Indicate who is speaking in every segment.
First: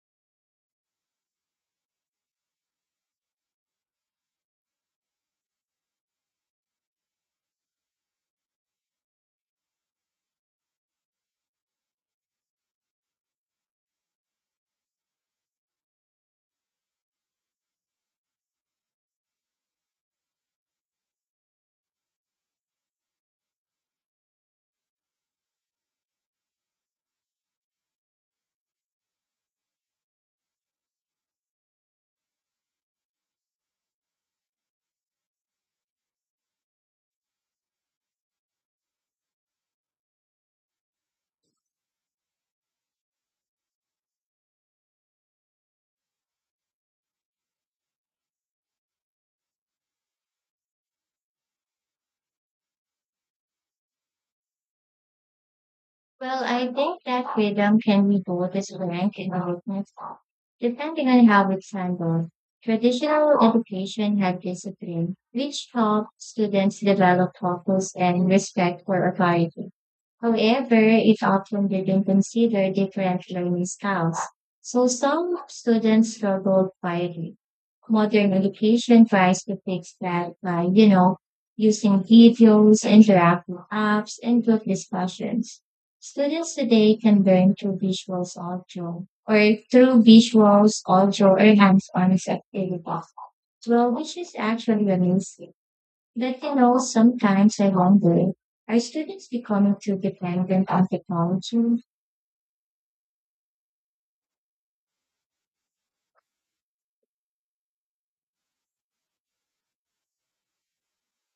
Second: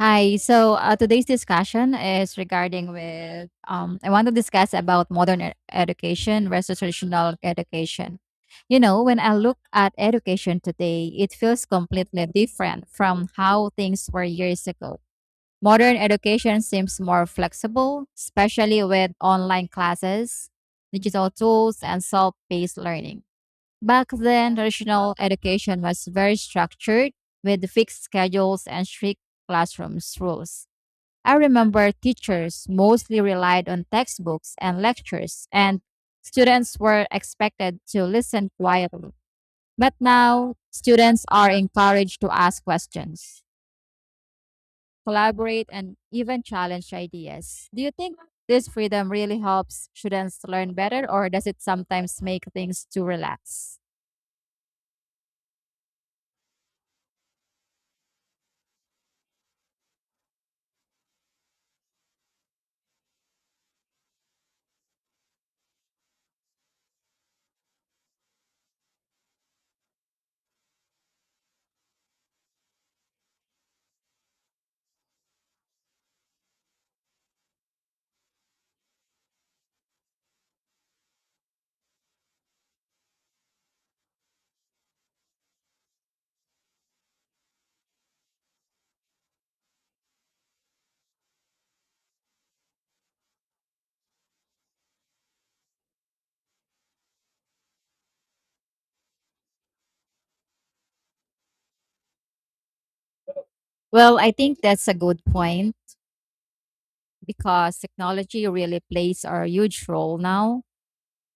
Speaker 1: Hi. Today's discussion is regarding with I want to discuss about modern education versus traditional education. You know, when I look at education today, it feels completely different from how things were years ago. Modern education seems more flexible, especially with online classes, digital tools, and self-paced learning. Back then, traditional education was very structured with fixed schedules and strict classrooms rules. I remember teachers mostly relied on textbooks and lectures, and students were expected to listen quietly. But now, students are encouraged to ask questions, collaborate, and even challenge ideas. Do you think this freedom really helps students learn better, or does it sometimes make things too relaxed?
Speaker 2: Well, I think that freedom can be both a strength and a weakness, depending on how it's handled. Traditional education had discipline, which helped students develop focus and respect for authority. However, it often didn't consider different learning styles, so some students struggled quietly. Modern education tries to fix that by using videos, interactive apps, and group discussions. Students today can learn through visuals audio or hands-on activity. Well, which is actually amazing. But sometimes I wonder, are students becoming too dependent on technology?
Speaker 1: Well, I think that's a good point because technology really plays a huge role now.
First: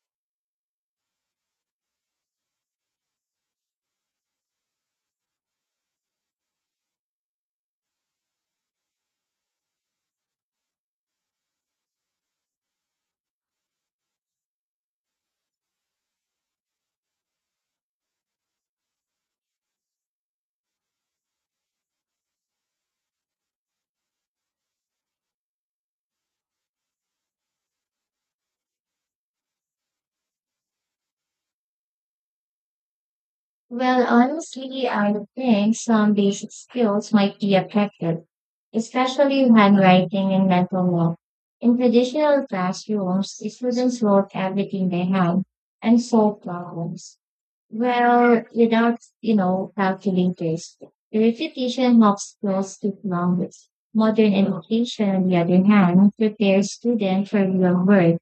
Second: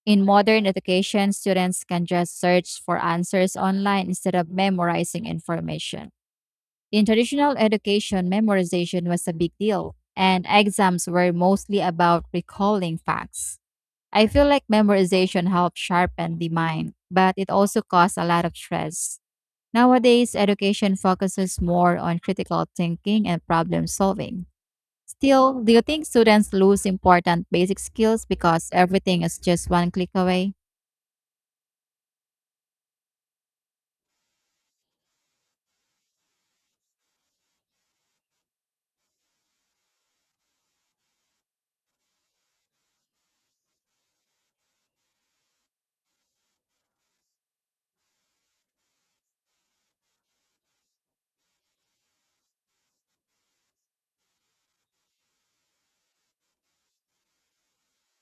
Speaker 1: In modern education, students can just search for answers online instead of memorizing information. In traditional education, memorization was a big deal, and exams were mostly about recalling facts. I feel like memorization helped sharpen the mind, but it also caused a lot of stress. Nowadays, education focuses more on critical thinking and problem solving. Still, do you think students lose important basic skills because everything is just one click away?
Speaker 2: Well, honestly, I think some basic skills might be affected, especially handwriting and mental math. In traditional classrooms, the students wrote everything they had and solved problems. Well, without calculators, the repetition helps skills to longer. Modern education, on the other hand, prepares students for real work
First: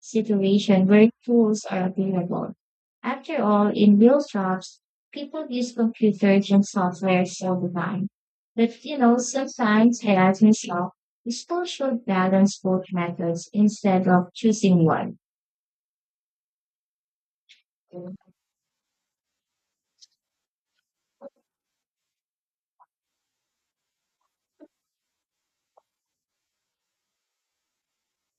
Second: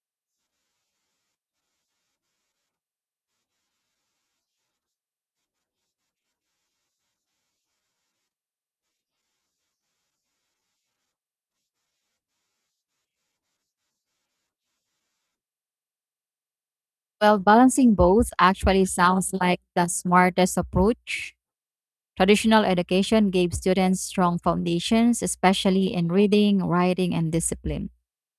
Speaker 2: situation where tools are available. After all, in real jobs, people use computers and software all the time. But sometimes I ask myself, we still should balance both methods instead of choosing one.
Speaker 1: Well, balancing both actually sounds like the smartest approach. Traditional education gave students strong foundations, especially in reading, writing, and discipline.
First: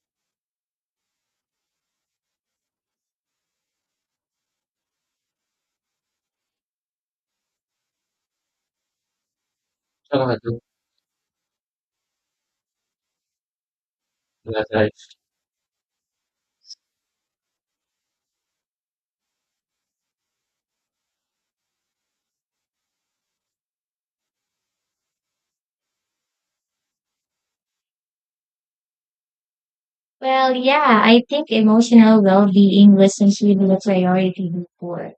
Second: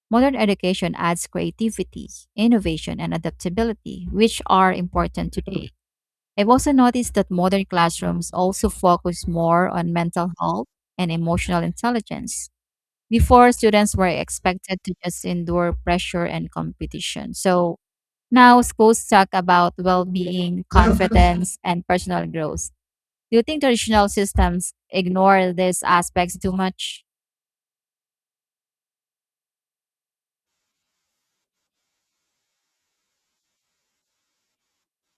Speaker 1: Modern education adds creativity, innovation, and adaptability, which are important today. I've also noticed that modern classrooms also focus more on mental health and emotional intelligence. Before, students were expected to just endure pressure and competition. So now schools talk about well being, confidence, and personal growth. Do you think traditional systems ignore these aspects too much?
Speaker 2: Well, yeah, I think emotional well-being wasn't really a priority before.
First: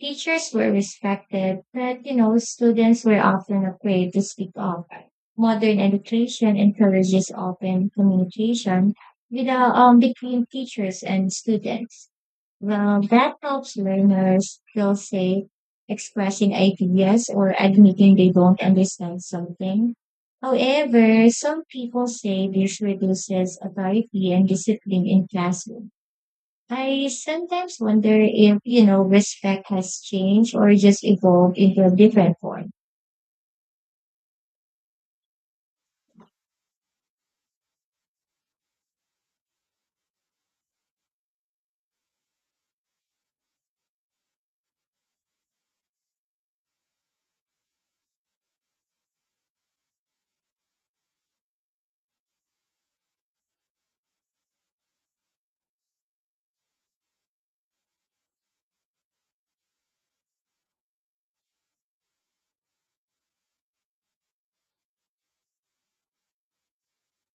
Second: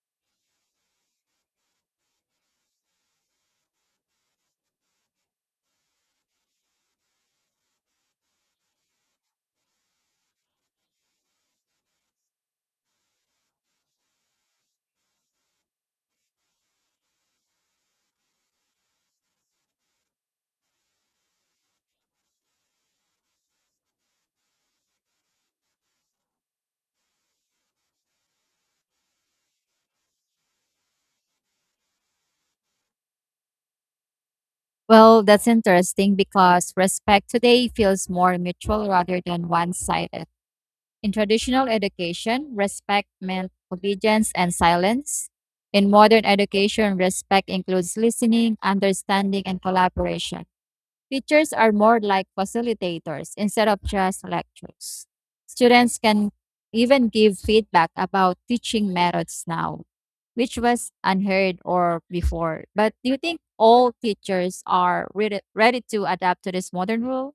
Speaker 2: Teachers were respected, but students were often afraid to speak up. Modern education encourages open communication between teachers and students. Well, that helps learners feel safe expressing ideas or admitting they don't understand something. However, some people say this reduces authority and discipline in classroom. I sometimes wonder if respect has changed or just evolved into a different form.
Speaker 1: Well, that's interesting because respect today feels more mutual rather than one sided. In traditional education, respect meant obedience and silence. In modern education, respect includes listening, understanding, and collaboration. Teachers are more like facilitators instead of just lectures. Students can even give feedback about teaching methods now, which was unheard or before. But do you think all teachers are ready to adapt to this modern rule?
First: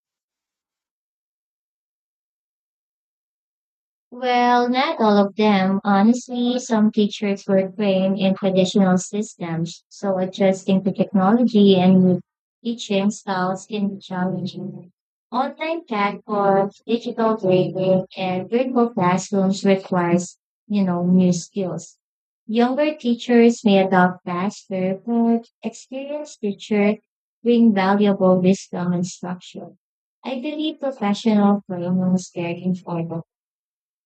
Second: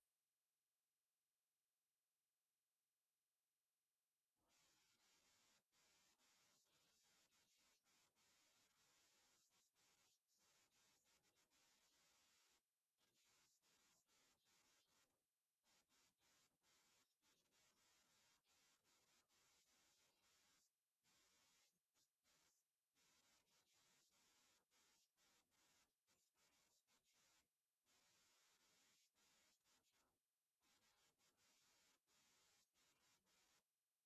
Speaker 2: Well, not all of them. Honestly, some teachers were trained in traditional systems, so adjusting to technology and new teaching styles can be challenging. Online platforms, digital grading, and virtual classrooms requires new skills. Younger teachers may adopt faster, but experienced teachers bring valuable wisdom and structure. I believe professional training is very important.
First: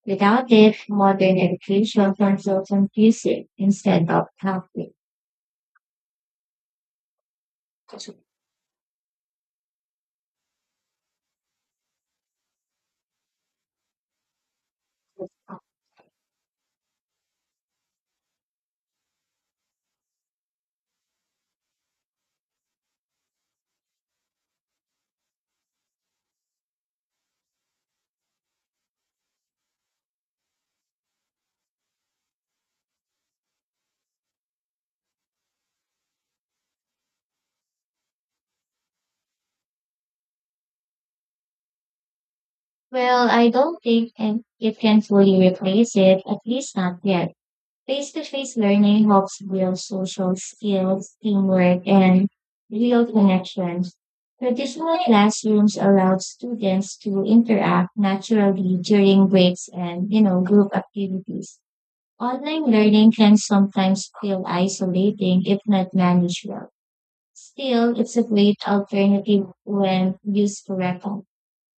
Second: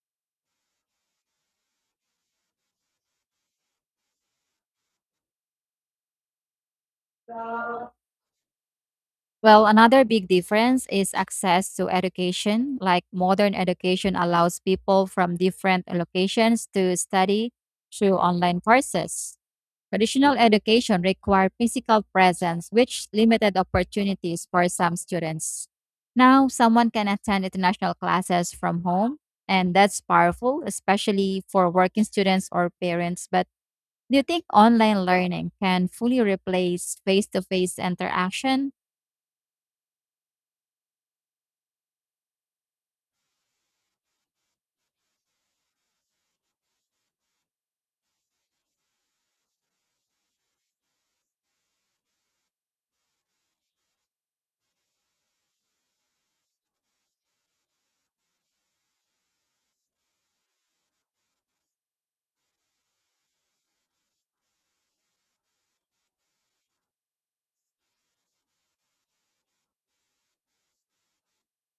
Speaker 2: Without it, modern education controls on music instead of helping.
Speaker 1: Well, another big difference is access to education. Like modern education allows people from different locations to study through online courses. Traditional education required physical presence, which limited opportunities for some students. Now, someone can attend international classes from home, and that's powerful, especially for working students or parents. But do you think online learning can fully replace face to face interaction?
Speaker 2: Well, I don't think and it can fully replace it, at least not yet. Face-to-face learning helps build social skills, teamwork, and real connections. Traditional classrooms allow students to interact naturally during breaks and group activities. Online learning can sometimes feel isolating if not managed well. Still, it's a great alternative when used correctly.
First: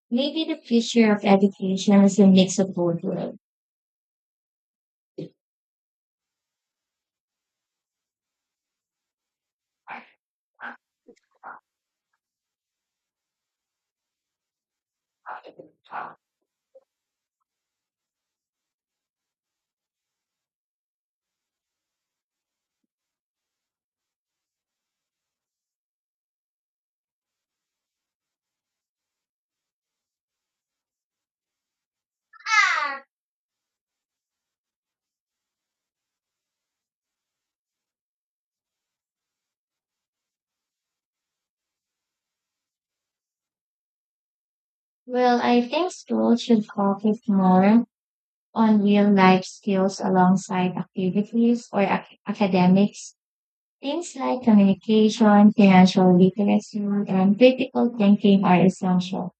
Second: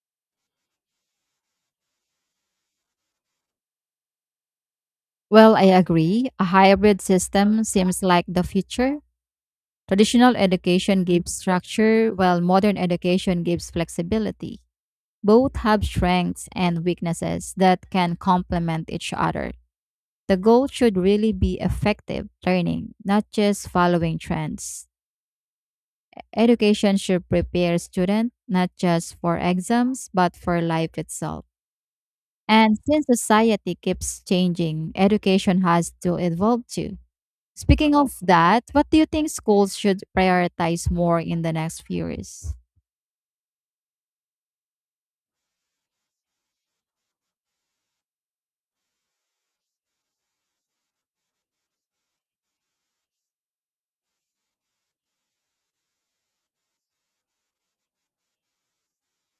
Speaker 2: Maybe the future of education is a mix of both worlds.
Speaker 1: Well, I agree. A hybrid system seems like the future. Traditional education gives structure, while modern education gives flexibility. Both have strengths and weaknesses that can complement each other. The goal should really be effective learning, not just following trends. Education should prepare students not just for exams, but for life itself. And since society keeps changing, education has to evolve too. Speaking of that, what do you think schools should prioritize more in the next few years?
Speaker 2: Well, I think schools should focus more on real life skills alongside activities or academics. Things like communication, financial literacy, and critical thinking are essential.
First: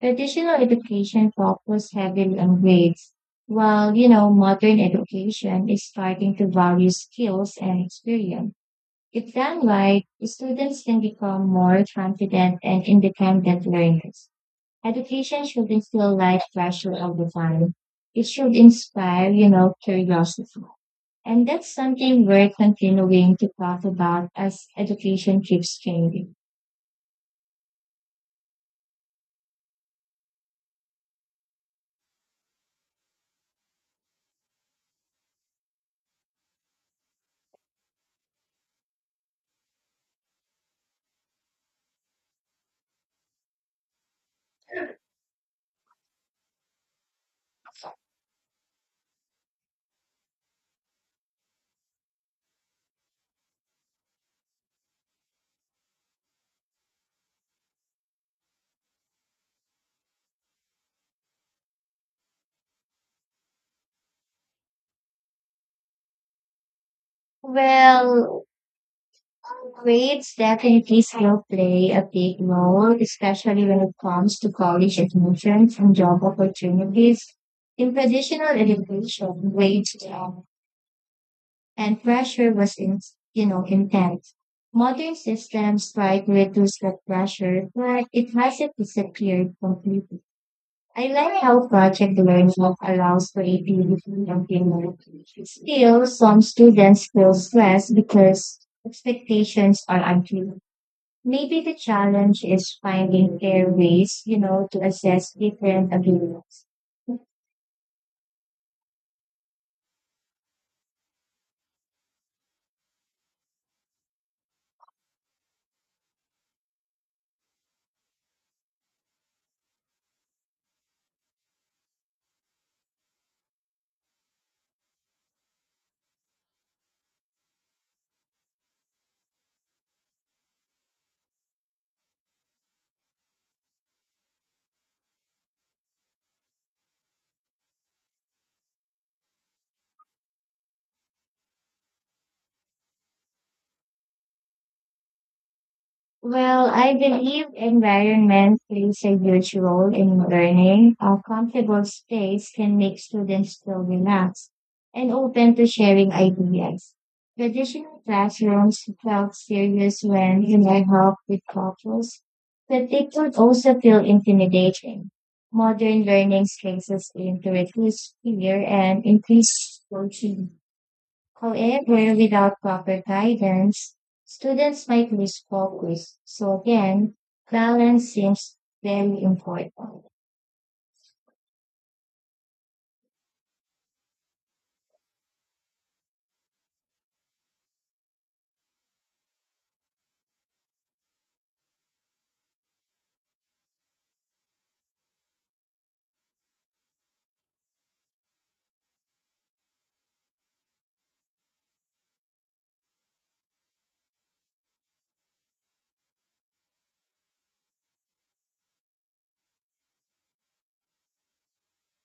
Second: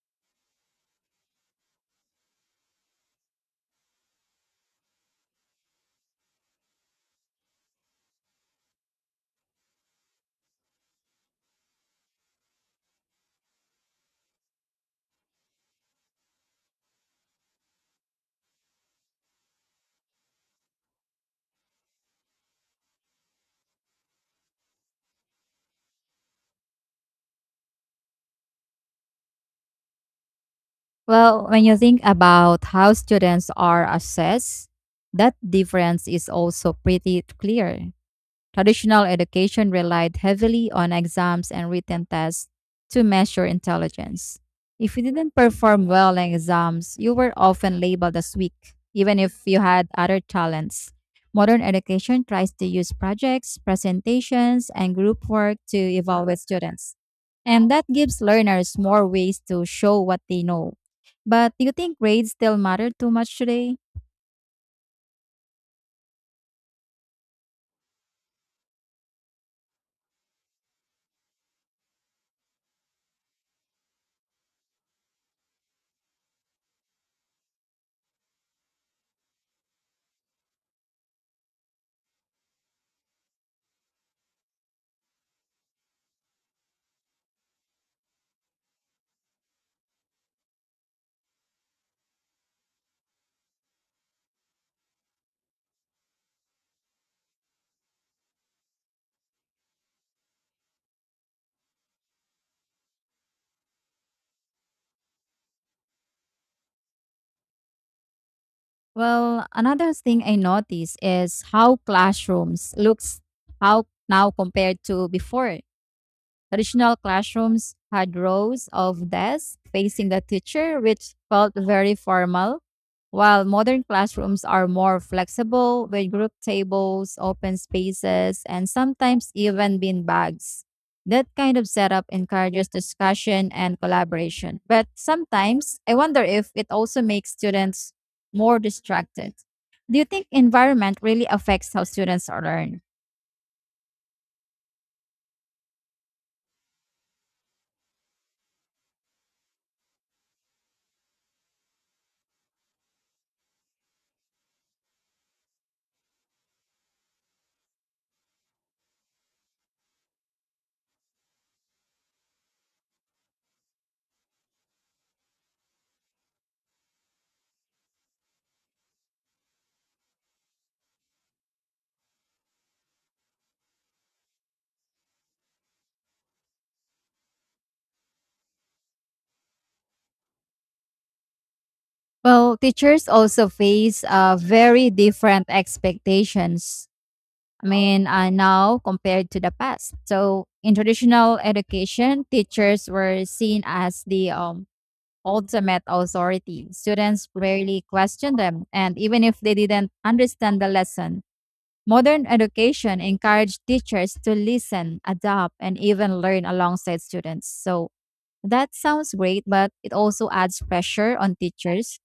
Speaker 2: Traditional education focused heavily on grades, while modern education is starting to value skills and experience. If done right, students can become more confident and independent learners. Education shouldn't feel like pressure all the time. It should inspire curiosity. And that's something we're continuing to talk about as education keeps changing.
Speaker 1: Well, when you think about how students are assessed, that difference is also pretty clear. Traditional education relied heavily on exams and written tests to measure intelligence. If you didn't perform well in exams, you were often labeled as weak, even if you had other talents. Modern education tries to use projects, presentations, and group work to evaluate students. And that gives learners more ways to show what they know. But do you think grades still matter too much today?
Speaker 2: Well, grades definitely still play a big role, especially when it comes to college admissions and job opportunities. In traditional education, grades and pressure was in, intense. Modern systems try to reduce that pressure, but it hasn't disappeared completely. I like how project learning allows creativity and humility. Still, some students feel stressed because expectations are unclear. Maybe the challenge is finding fair ways to assess different abilities.
Speaker 1: Well, another thing I notice is how classrooms looks how now compared to before. Traditional classrooms had rows of desks facing the teacher, which felt very formal, while modern classrooms are more flexible with group tables, open spaces, and sometimes even bean bags. That kind of setup encourages discussion and collaboration. But sometimes I wonder if it also makes students more distracted. Do you think environment really affects how students learn?
Speaker 2: Well, I believe environment plays a huge role in learning. A comfortable space can make students feel relaxed and open to sharing ideas. Traditional classrooms felt serious when you interlocked with couples, but they could also feel intimidating. Modern learning spaces aim to reduce fear and increase coaching. However, without proper guidance, students might lose focus. So again, balance seems very important.
Speaker 1: Well, teachers also face very different expectations. I mean, now compared to the past. So, in traditional education, teachers were seen as the ultimate authority. Students rarely questioned them, and even if they didn't understand the lesson, modern education encouraged teachers to listen, adapt, and even learn alongside students. So, that sounds great, but it also adds pressure on teachers.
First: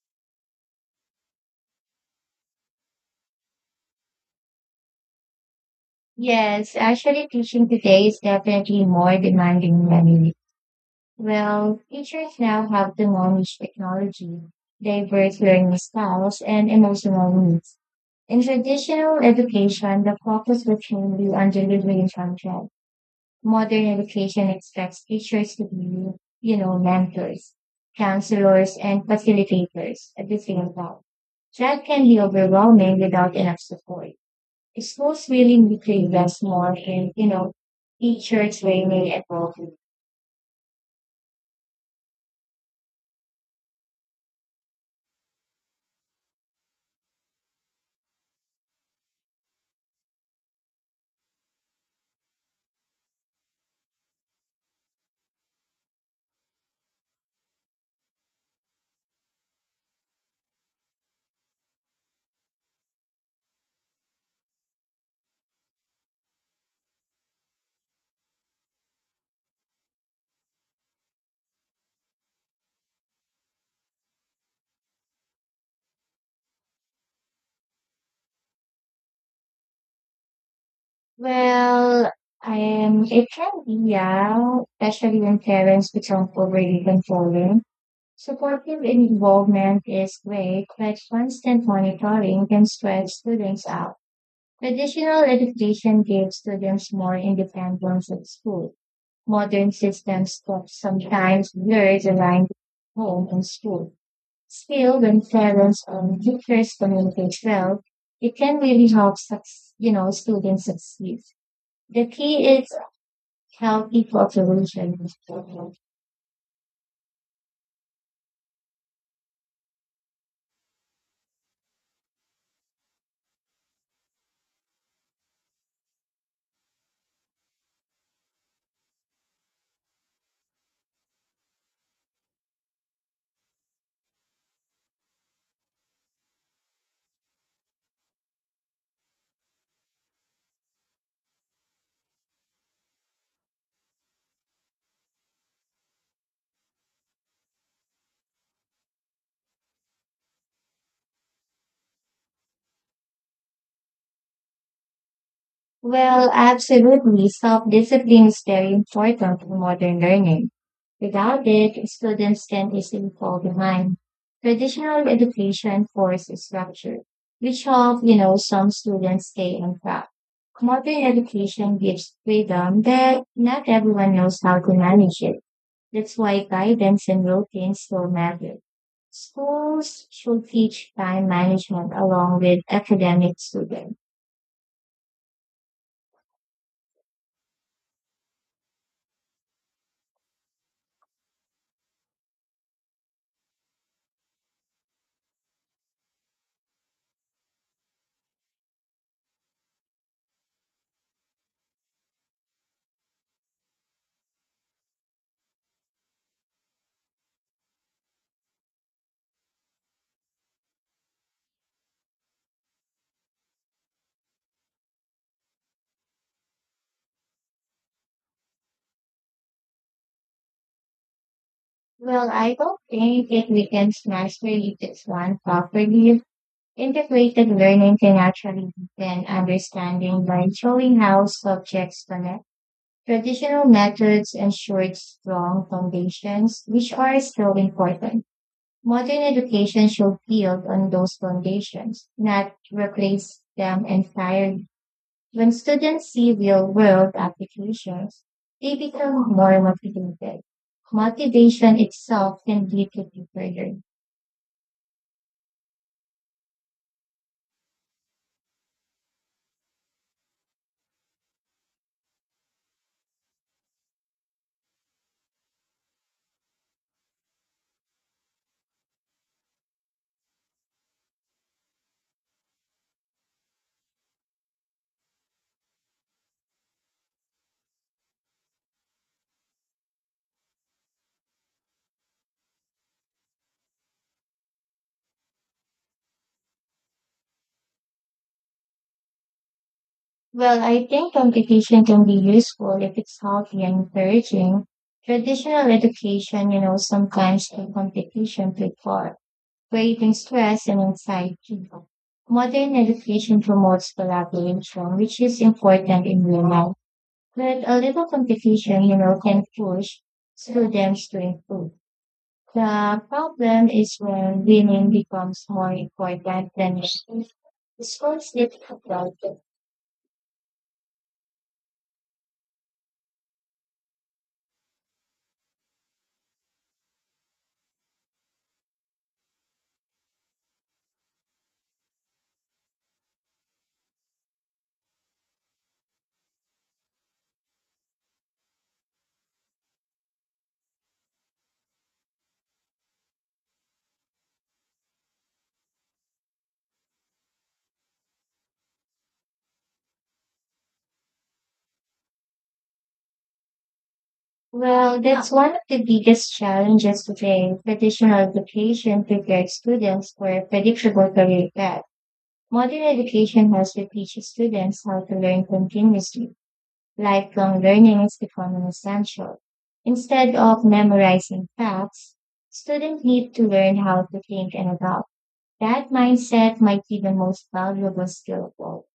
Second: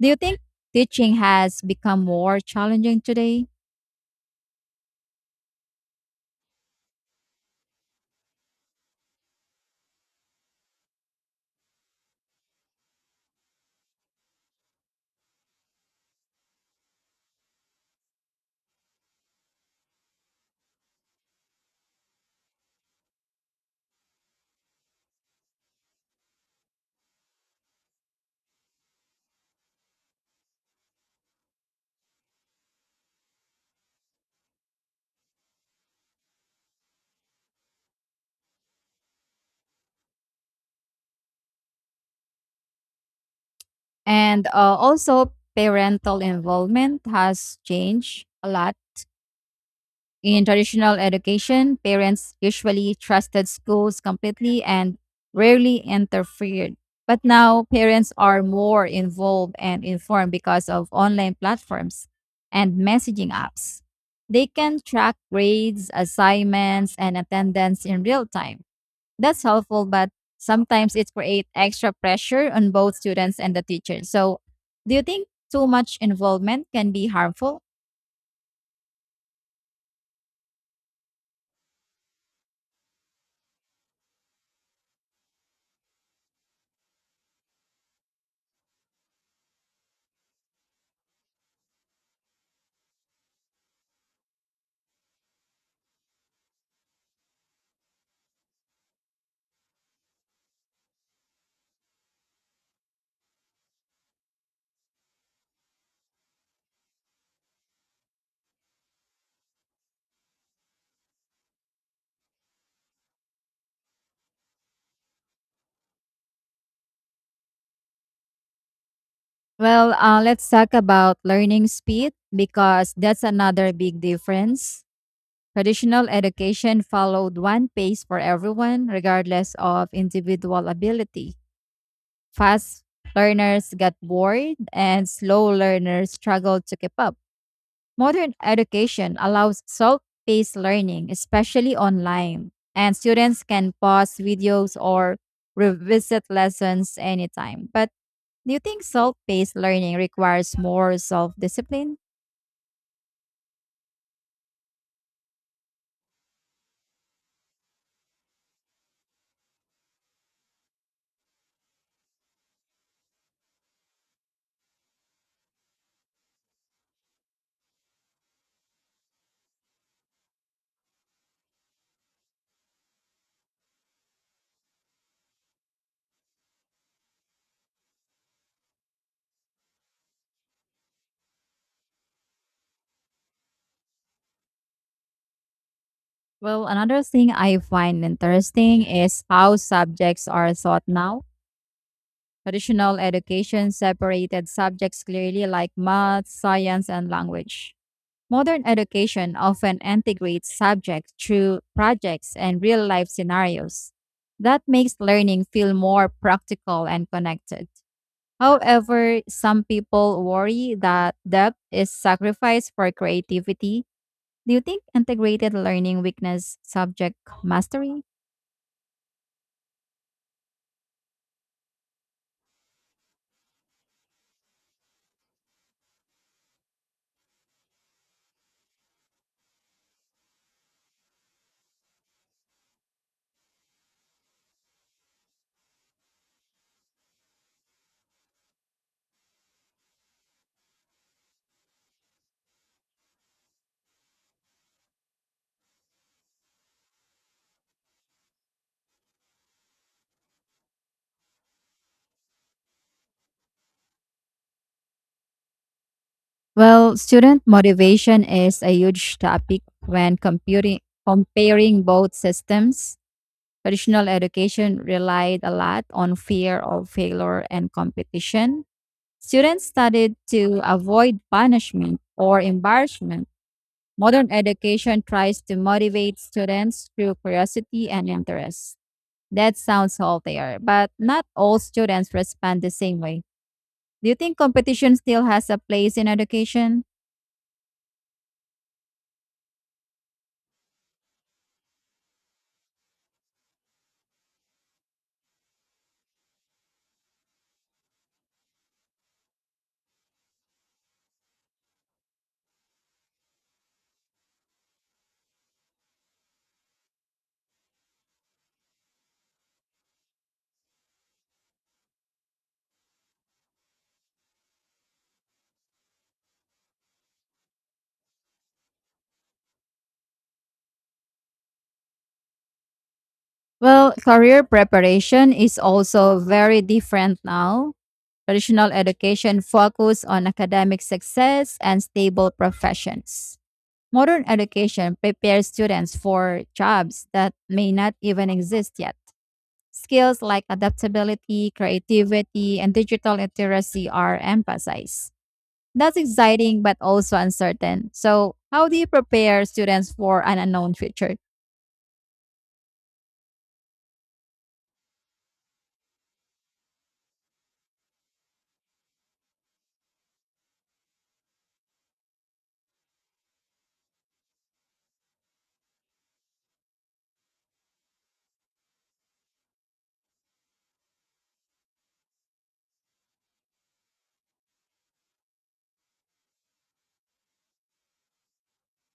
Speaker 1: Do you think teaching has become more challenging today?
Speaker 2: Yes, actually teaching today is definitely more demanding than it. Well, teachers now have to manage technology, diverse learning styles, and emotional needs. In traditional education, the focus was mainly on delivery and content modern education expects teachers to be, mentors, counselors, and facilitators at the same time. That can be overwhelming without enough support. Schools really need to invest more in teacher training and involvement.
Speaker 1: And Also, parental involvement has changed a lot. In traditional education, parents usually trusted schools completely and rarely interfered. But now, parents are more involved and informed because of online platforms and messaging apps. They can track grades, assignments, and attendance in real time. That's helpful, but sometimes it creates extra pressure on both students and the teacher. So, do you think too much involvement can be harmful?
Speaker 2: Well, it can be, yeah, especially when parents become overly controlling. Supportive involvement is great, but constant monitoring can stress students out. Traditional education gave students more independence at school. Modern systems that sometimes blur the line between home and school. Still, when parents and teachers communicate well, it can really help students succeed. The key is healthy cooperation.
Speaker 1: Let's talk about learning speed because that's another big difference. Traditional education followed one pace for everyone, regardless of individual ability. Fast learners got bored, and slow learners struggled to keep up. Modern education allows self paced learning, especially online, and students can pause videos or revisit lessons anytime. But do you think self paced learning requires more self discipline?
Speaker 2: Well, absolutely. Self-discipline is very important in modern learning. Without it, students can easily fall behind. Traditional education forces structure, which help some students stay on track. Modern education gives freedom that not everyone knows how to manage it. That's why guidance and routines still matter. Schools should teach time management along with academic students.
Speaker 1: Well, another thing I find interesting is how subjects are taught now. Traditional education separated subjects clearly, like math, science, and language. Modern education often integrates subjects through projects and real life scenarios. That makes learning feel more practical and connected. However, some people worry that depth is sacrificed for creativity. Do you think integrated learning weakness subject mastery?
Speaker 2: Well, I don't think it weakens mastery if it's one properly. Integrated learning can actually deepen understanding by showing how subjects connect. Traditional methods ensured strong foundations, which are still important. Modern education should build on those foundations, not replace them entirely. When students see real-world applications, they become more motivated. Motivation itself can lead to failure.
Speaker 1: Well, student motivation is a huge topic when computing, comparing both systems. Traditional education relied a lot on fear of failure and competition. Students studied to avoid punishment or embarrassment. Modern education tries to motivate students through curiosity and interest. That sounds healthier, but not all students respond the same way. Do you think competition still has a place in education?
Speaker 2: Well, I think competition can be useful if it's healthy and encouraging. Traditional education sometimes the competition too far, creating stress and anxiety. Modern education promotes collaboration, which is important in real life. But a little competition can push students to improve. The problem is when winning becomes more important than making scores difficult.
Speaker 1: Well, career preparation is also very different now. Traditional education focus on academic success and stable professions. Modern education prepares students for jobs that may not even exist yet. Skills like adaptability, creativity, and digital literacy are emphasized. That's exciting but also uncertain. So, how do you prepare students for an unknown future?
Speaker 2: Well, that's one of the biggest challenges today. Traditional education prepared students for a predictable career path. Modern education has to teach students how to learn continuously. Lifelong learning is becoming essential. Instead of memorizing facts, students need to learn how to think and adapt. That mindset might be the most valuable skill of all.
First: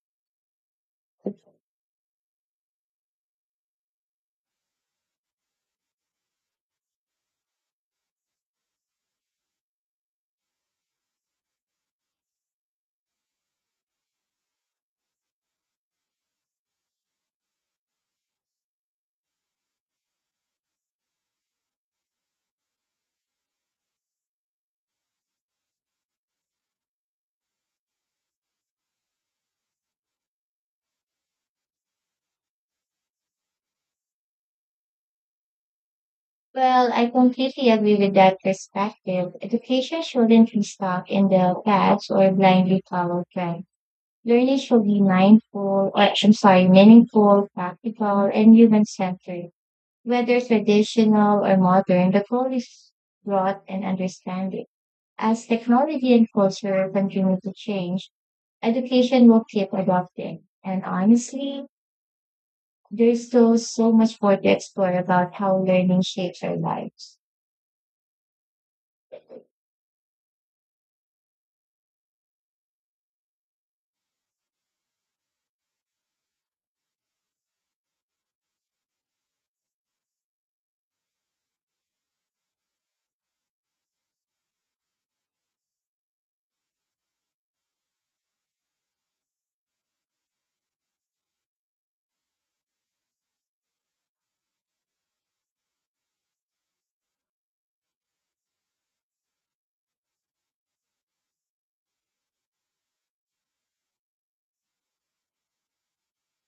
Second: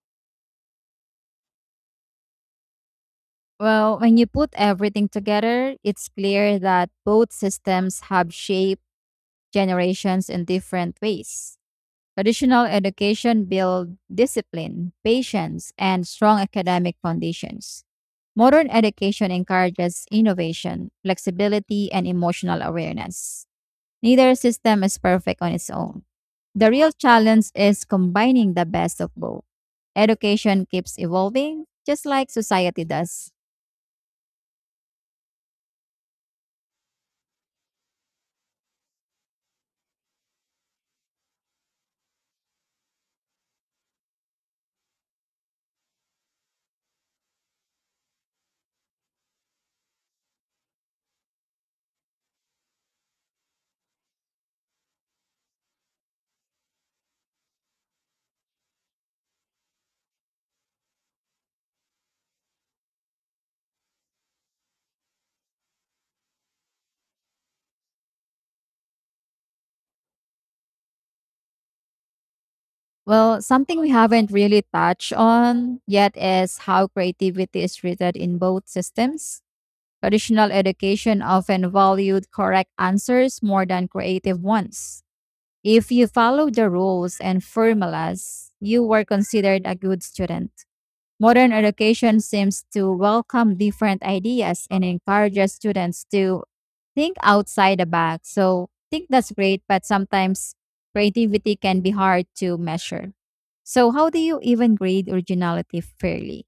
Speaker 1: Well, when you put everything together, it's clear that both systems have shaped generations in different ways. Traditional education build discipline, patience, and strong academic foundations. Modern education encourages innovation, flexibility, and emotional awareness. Neither system is perfect on its own. The real challenge is combining the best of both. Education keeps evolving, just like society does.
Speaker 2: Well, I completely agree with that perspective. Education shouldn't be stuck in the past or blindly follow trends. Learning should be mindful, or I'm sorry, meaningful, practical, and human-centered. Whether traditional or modern, the goal is growth and understanding. As technology and culture continue to change, education will keep adapting. And honestly, there's still so much more to explore about how learning shapes our lives.
Speaker 1: Well, something we haven't really touched on yet is how creativity is treated in both systems. Traditional education often valued correct answers more than creative ones. If you follow the rules and formulas, you were considered a good student. Modern education seems to welcome different ideas and encourages students to think outside the box. So, I think that's great, but sometimes creativity can be hard to measure. So, how do you even grade originality fairly?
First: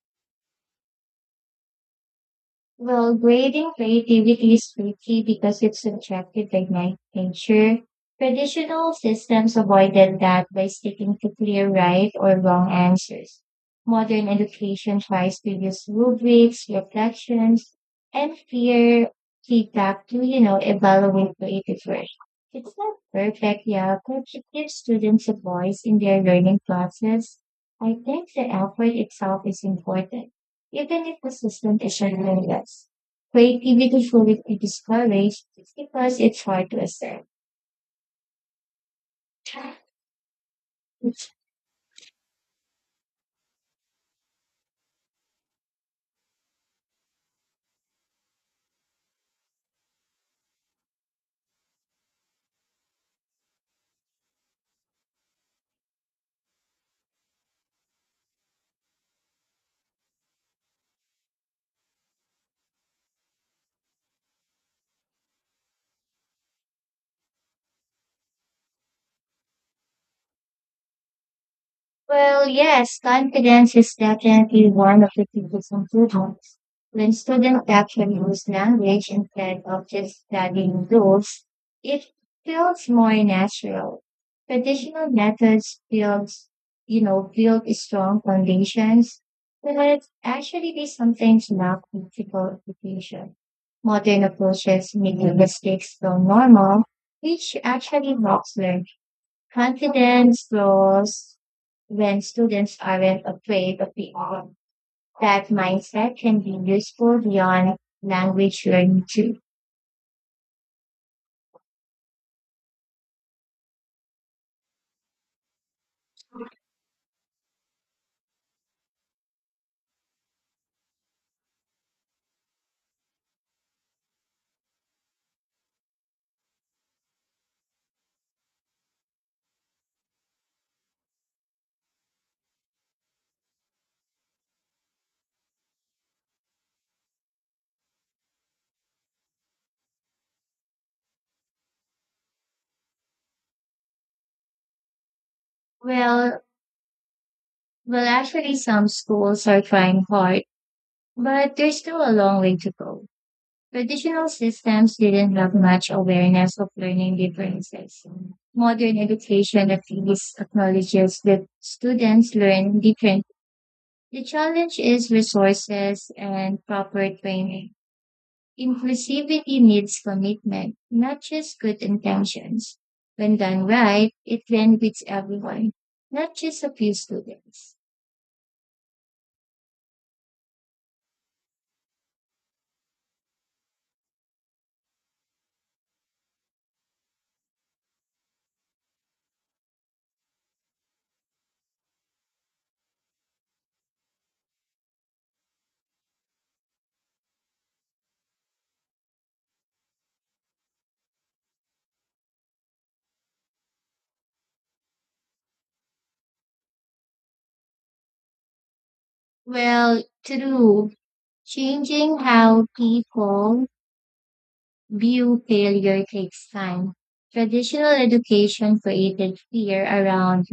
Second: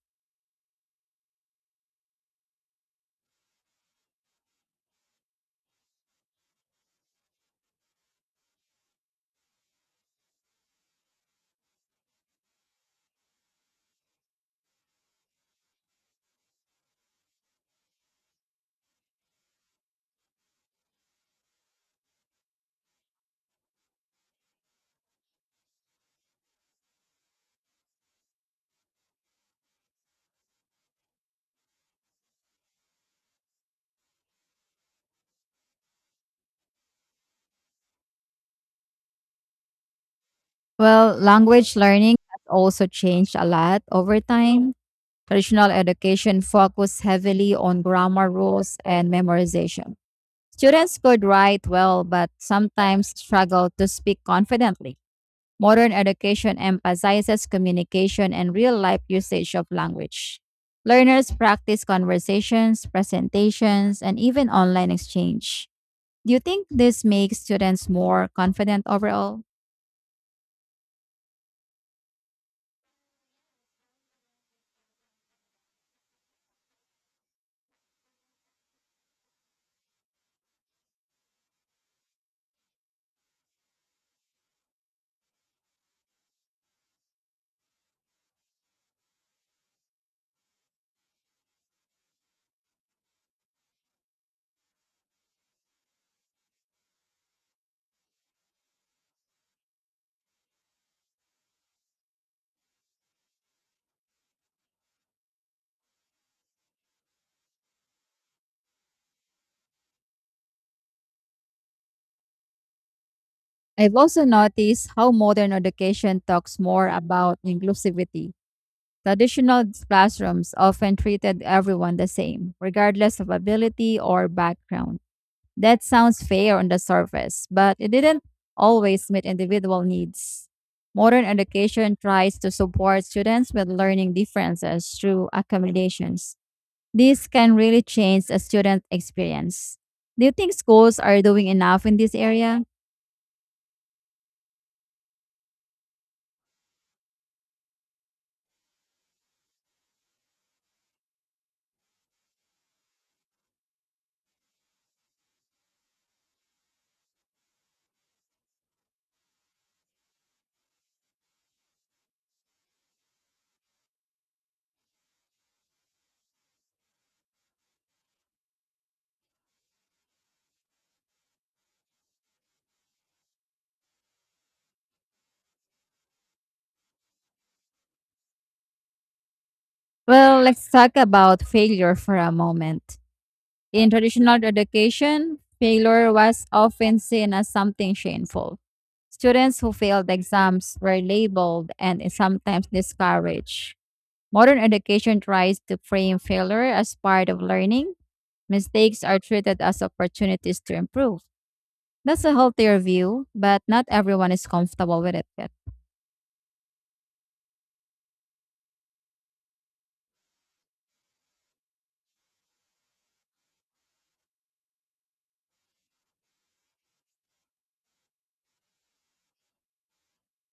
Speaker 2: Well, grading creativity is tricky because it's subjective by nature. Traditional systems avoided that by sticking to clear right or wrong answers. Modern education tries to use rubrics, reflections, and peer feedback to evaluate creative work. It's not perfect, yeah, but it gives students a voice in their learning process. I think the effort itself is important even if the system is relentless, creativity shouldn't be discouraged because it's hard to accept.
Speaker 1: Well, language learning has also changed a lot over time. Traditional education focused heavily on grammar rules and memorization. Students could write well, but sometimes struggled to speak confidently. Modern education emphasizes communication and real life usage of language. Learners practice conversations, presentations, and even online exchange. Do you think this makes students more confident overall?
Speaker 2: Well, yes, confidence is definitely one of the biggest improvements. When students actually use language instead of just studying rules, it feels more natural. Traditional methods build strong foundations, but actually they sometimes lack practical application. Modern approaches make mistakes so normal, which actually helps learn confidence, grows, when students aren't afraid of the arm. That mindset can be useful beyond language learning too.
Speaker 1: I've also noticed how modern education talks more about inclusivity. Traditional classrooms often treated everyone the same, regardless of ability or background. That sounds fair on the surface, but it didn't always meet individual needs. Modern education tries to support students with learning differences through accommodations. This can really change a student experience. Do you think schools are doing enough in this area?
Speaker 2: Well, well, actually, some schools are trying hard, but there's still a long way to go. Traditional systems didn't have much awareness of learning differences. Modern education at least acknowledges that students learn differently. The challenge is resources and proper training. Inclusivity needs commitment, not just good intentions. When done right, it benefits everyone, not just a few students.
Speaker 1: Well, let's talk about failure for a moment. In traditional education, failure was often seen as something shameful. Students who failed exams were labeled and sometimes discouraged. Modern education tries to frame failure as part of learning. Mistakes are treated as opportunities to improve. That's a healthier view, but not everyone is comfortable with it yet.
Speaker 2: Well, true, changing how people view failure takes time. Traditional education created fear around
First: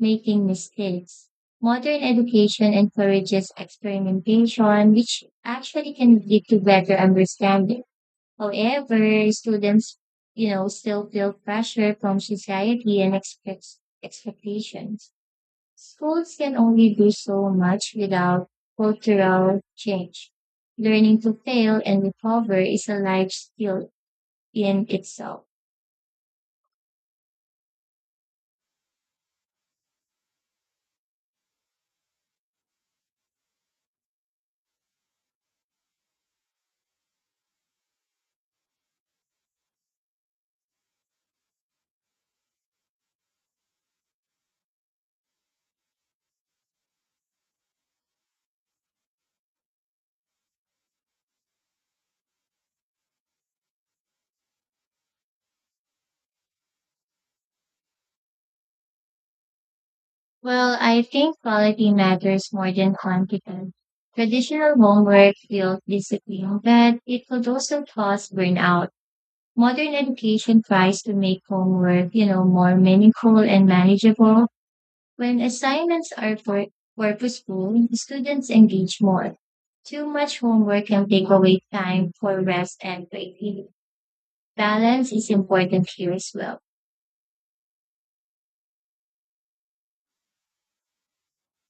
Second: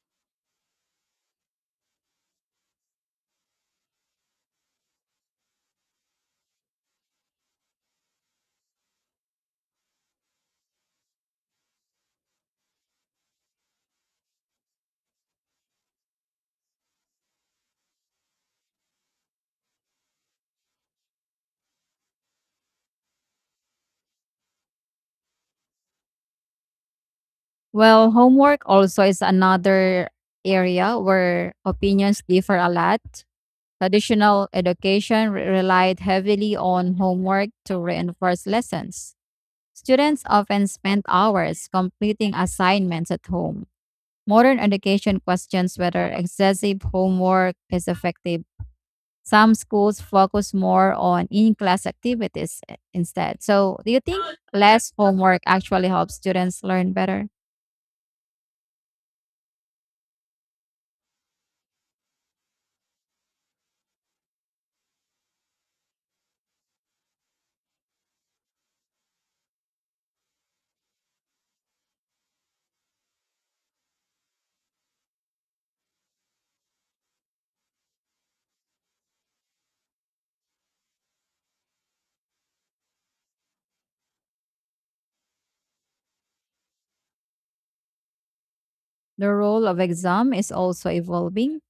Speaker 2: making mistakes. Modern education encourages experimentation, which actually can lead to better understanding. However, students still feel pressure from society and expects expectations. Schools can only do so much without cultural change. Learning to fail and recover is a life skill in itself.
Speaker 1: Well, homework also is another area where opinions differ a lot. Traditional education relied heavily on homework to reinforce lessons. Students often spent hours completing assignments at home. Modern education questions whether excessive homework is effective. Some schools focus more on in class activities instead. So, do you think less homework actually helps students learn better?
Speaker 2: Well, I think quality matters more than quantity. Traditional homework feels discipline, but it could also cause burnout. Modern education tries to make homework more meaningful and manageable. When assignments are purposeful, students engage more. Too much homework can take away time for rest and creativity. Balance is important here as well.
Speaker 1: The role of exam is also evolving.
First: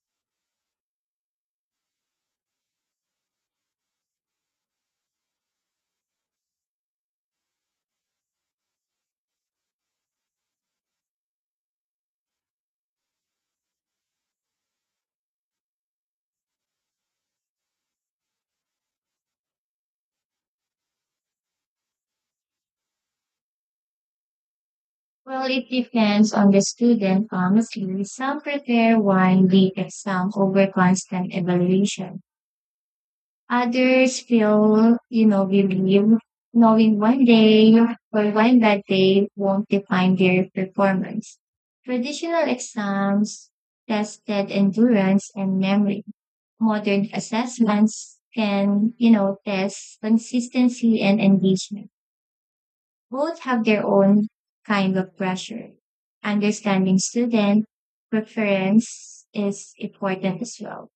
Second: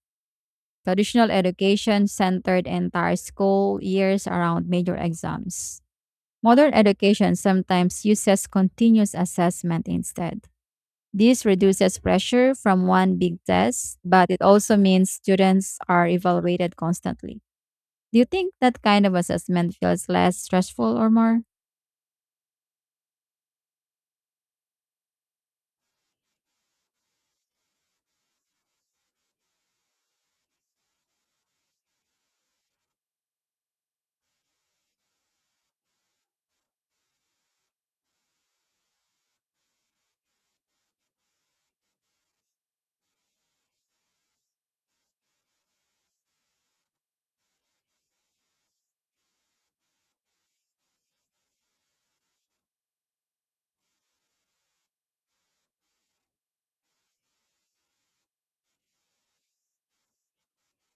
Speaker 1: Traditional education centered entire school years around major exams. Modern education sometimes uses continuous assessment instead. This reduces pressure from one big test, but it also means students are evaluated constantly. Do you think that kind of assessment feels less stressful or more?
Speaker 2: Well, it depends on the student, honestly. Some prepare one week exam over constant evaluation. Others feel, believe knowing one day or one bad day won't define their performance. Traditional exams tested endurance and memory. Modern assessments can test consistency and engagement. Both have their own kind of pressure. Understanding student preference is important as well.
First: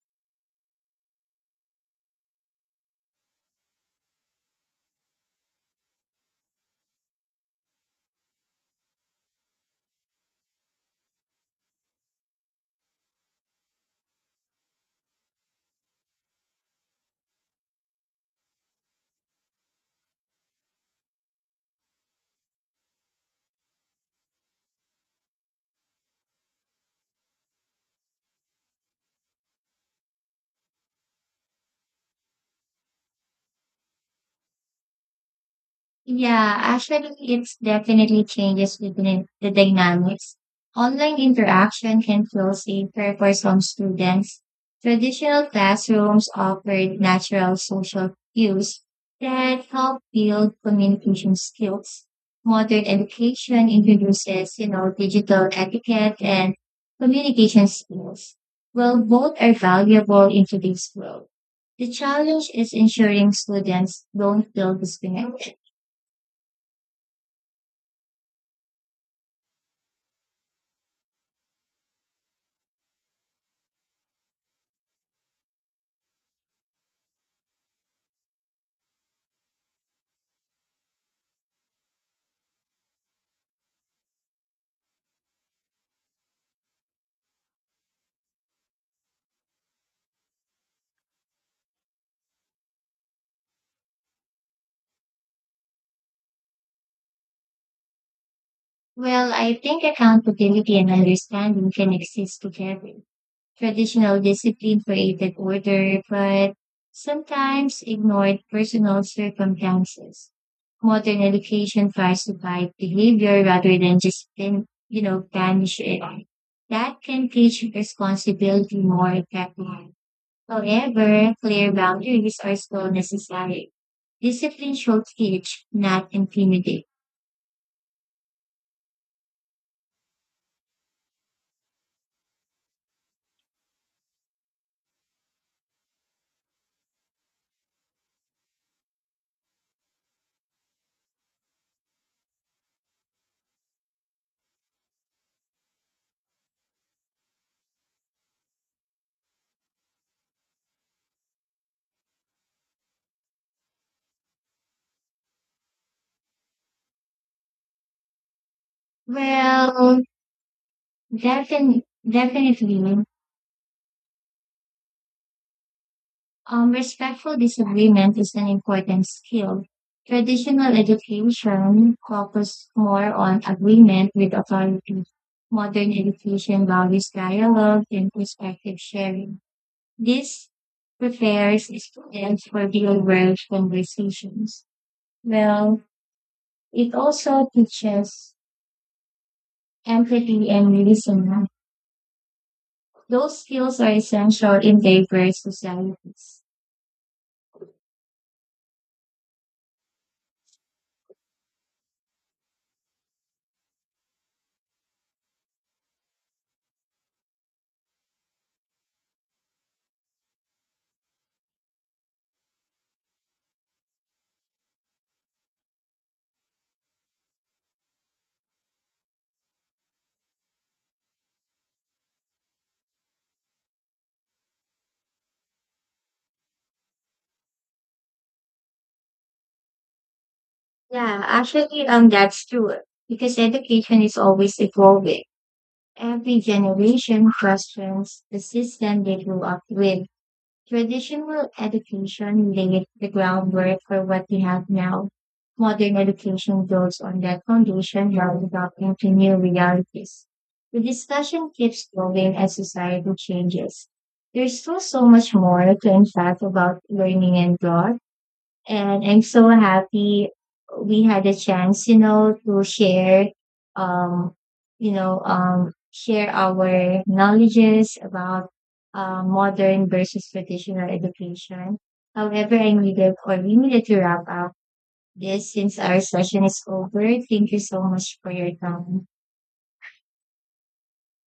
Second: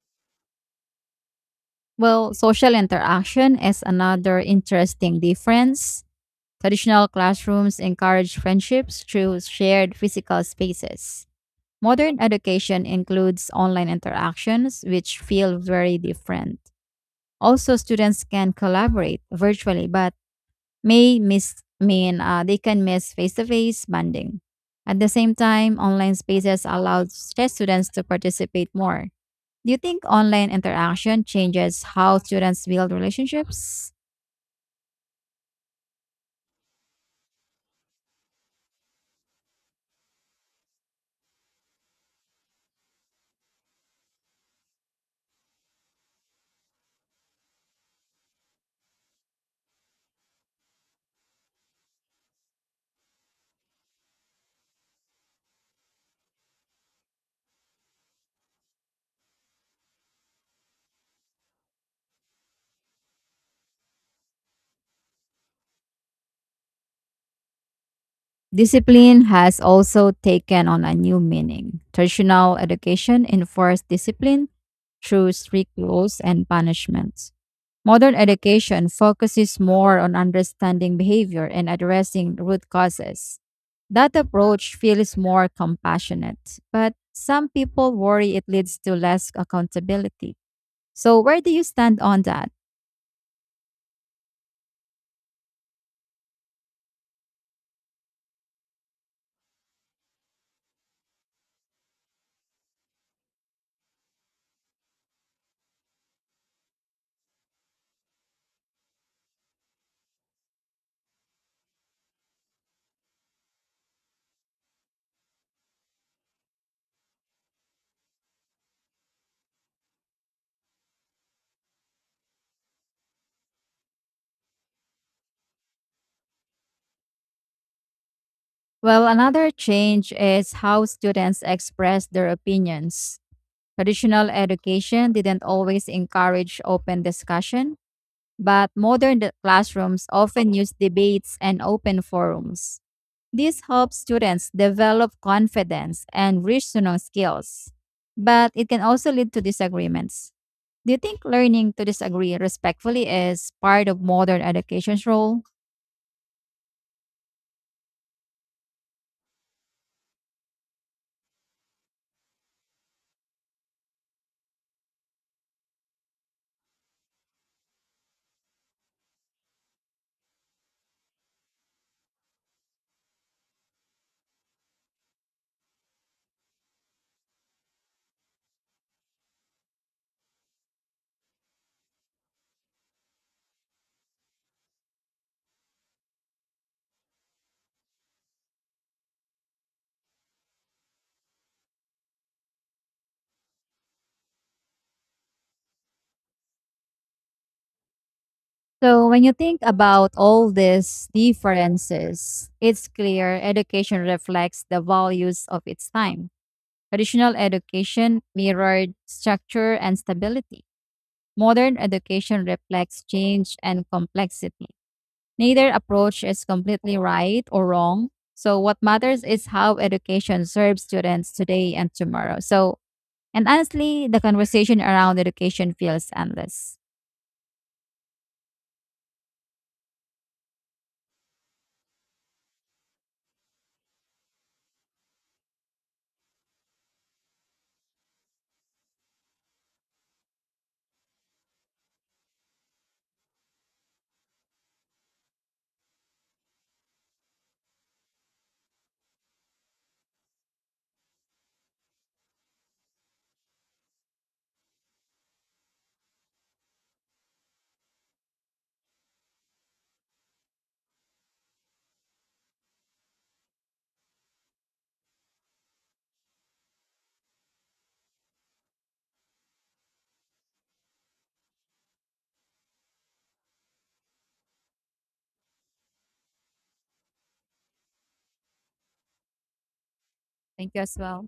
Speaker 1: Well, social interaction is another interesting difference. Traditional classrooms encourage friendships through shared physical spaces. Modern education includes online interactions, which feel very different. Also, students can collaborate virtually, but may miss mean they can miss face-to-face bonding. At the same time, online spaces allow stress students to participate more. Do you think online interaction changes how students build relationships?
Speaker 2: Yeah, actually, it's definitely changes within the dynamics. Online interaction can feel safer for some students. Traditional classrooms offered natural social cues that help build communication skills. Modern education introduces digital etiquette and communication skills. Well, both are valuable in today's world. The challenge is ensuring students don't feel disconnected.
Speaker 1: Discipline has also taken on a new meaning. Traditional education enforced discipline through strict rules and punishments. Modern education focuses more on understanding behavior and addressing root causes. That approach feels more compassionate, but some people worry it leads to less accountability. So, where do you stand on that?
Speaker 2: Well, I think accountability and understanding can exist together. Traditional discipline created order, but sometimes ignored personal circumstances. Modern education tries to guide behavior rather than just punish it. That can teach responsibility more effectively. However, clear boundaries are still necessary. Discipline should teach, not intimidate.
Speaker 1: Well, another change is how students express their opinions. Traditional education didn't always encourage open discussion, but modern classrooms often use debates and open forums. This helps students develop confidence and reasoning skills, but it can also lead to disagreements. Do you think learning to disagree respectfully is part of modern education's role?
Speaker 2: Well, Defin- definitely, um, respectful disagreement is an important skill. Traditional education focused more on agreement with authority. Modern education values dialogue and perspective sharing. This prepares students for real-world conversations. Well, it also teaches empathy and listening. Those skills are essential in diverse societies.
Speaker 1: So, when you think about all these differences, it's clear education reflects the values of its time. Traditional education mirrored structure and stability. Modern education reflects change and complexity. Neither approach is completely right or wrong. So, what matters is how education serves students today and tomorrow. So, and honestly, the conversation around education feels endless.
Speaker 2: Yeah, actually, that's true. Because education is always evolving. Every generation questions the system they grew up with. Traditional education laid the groundwork for what we have now. Modern education builds on that foundation while adapting to new realities. The discussion keeps growing as society changes. There's still so much more to unpack about learning and growth and I'm so happy we had a chance to um, share our knowledges about modern versus traditional education. However, I needed or we needed to wrap up this since our session is over. Thank you so much for your time.
Speaker 1: Thank you as well.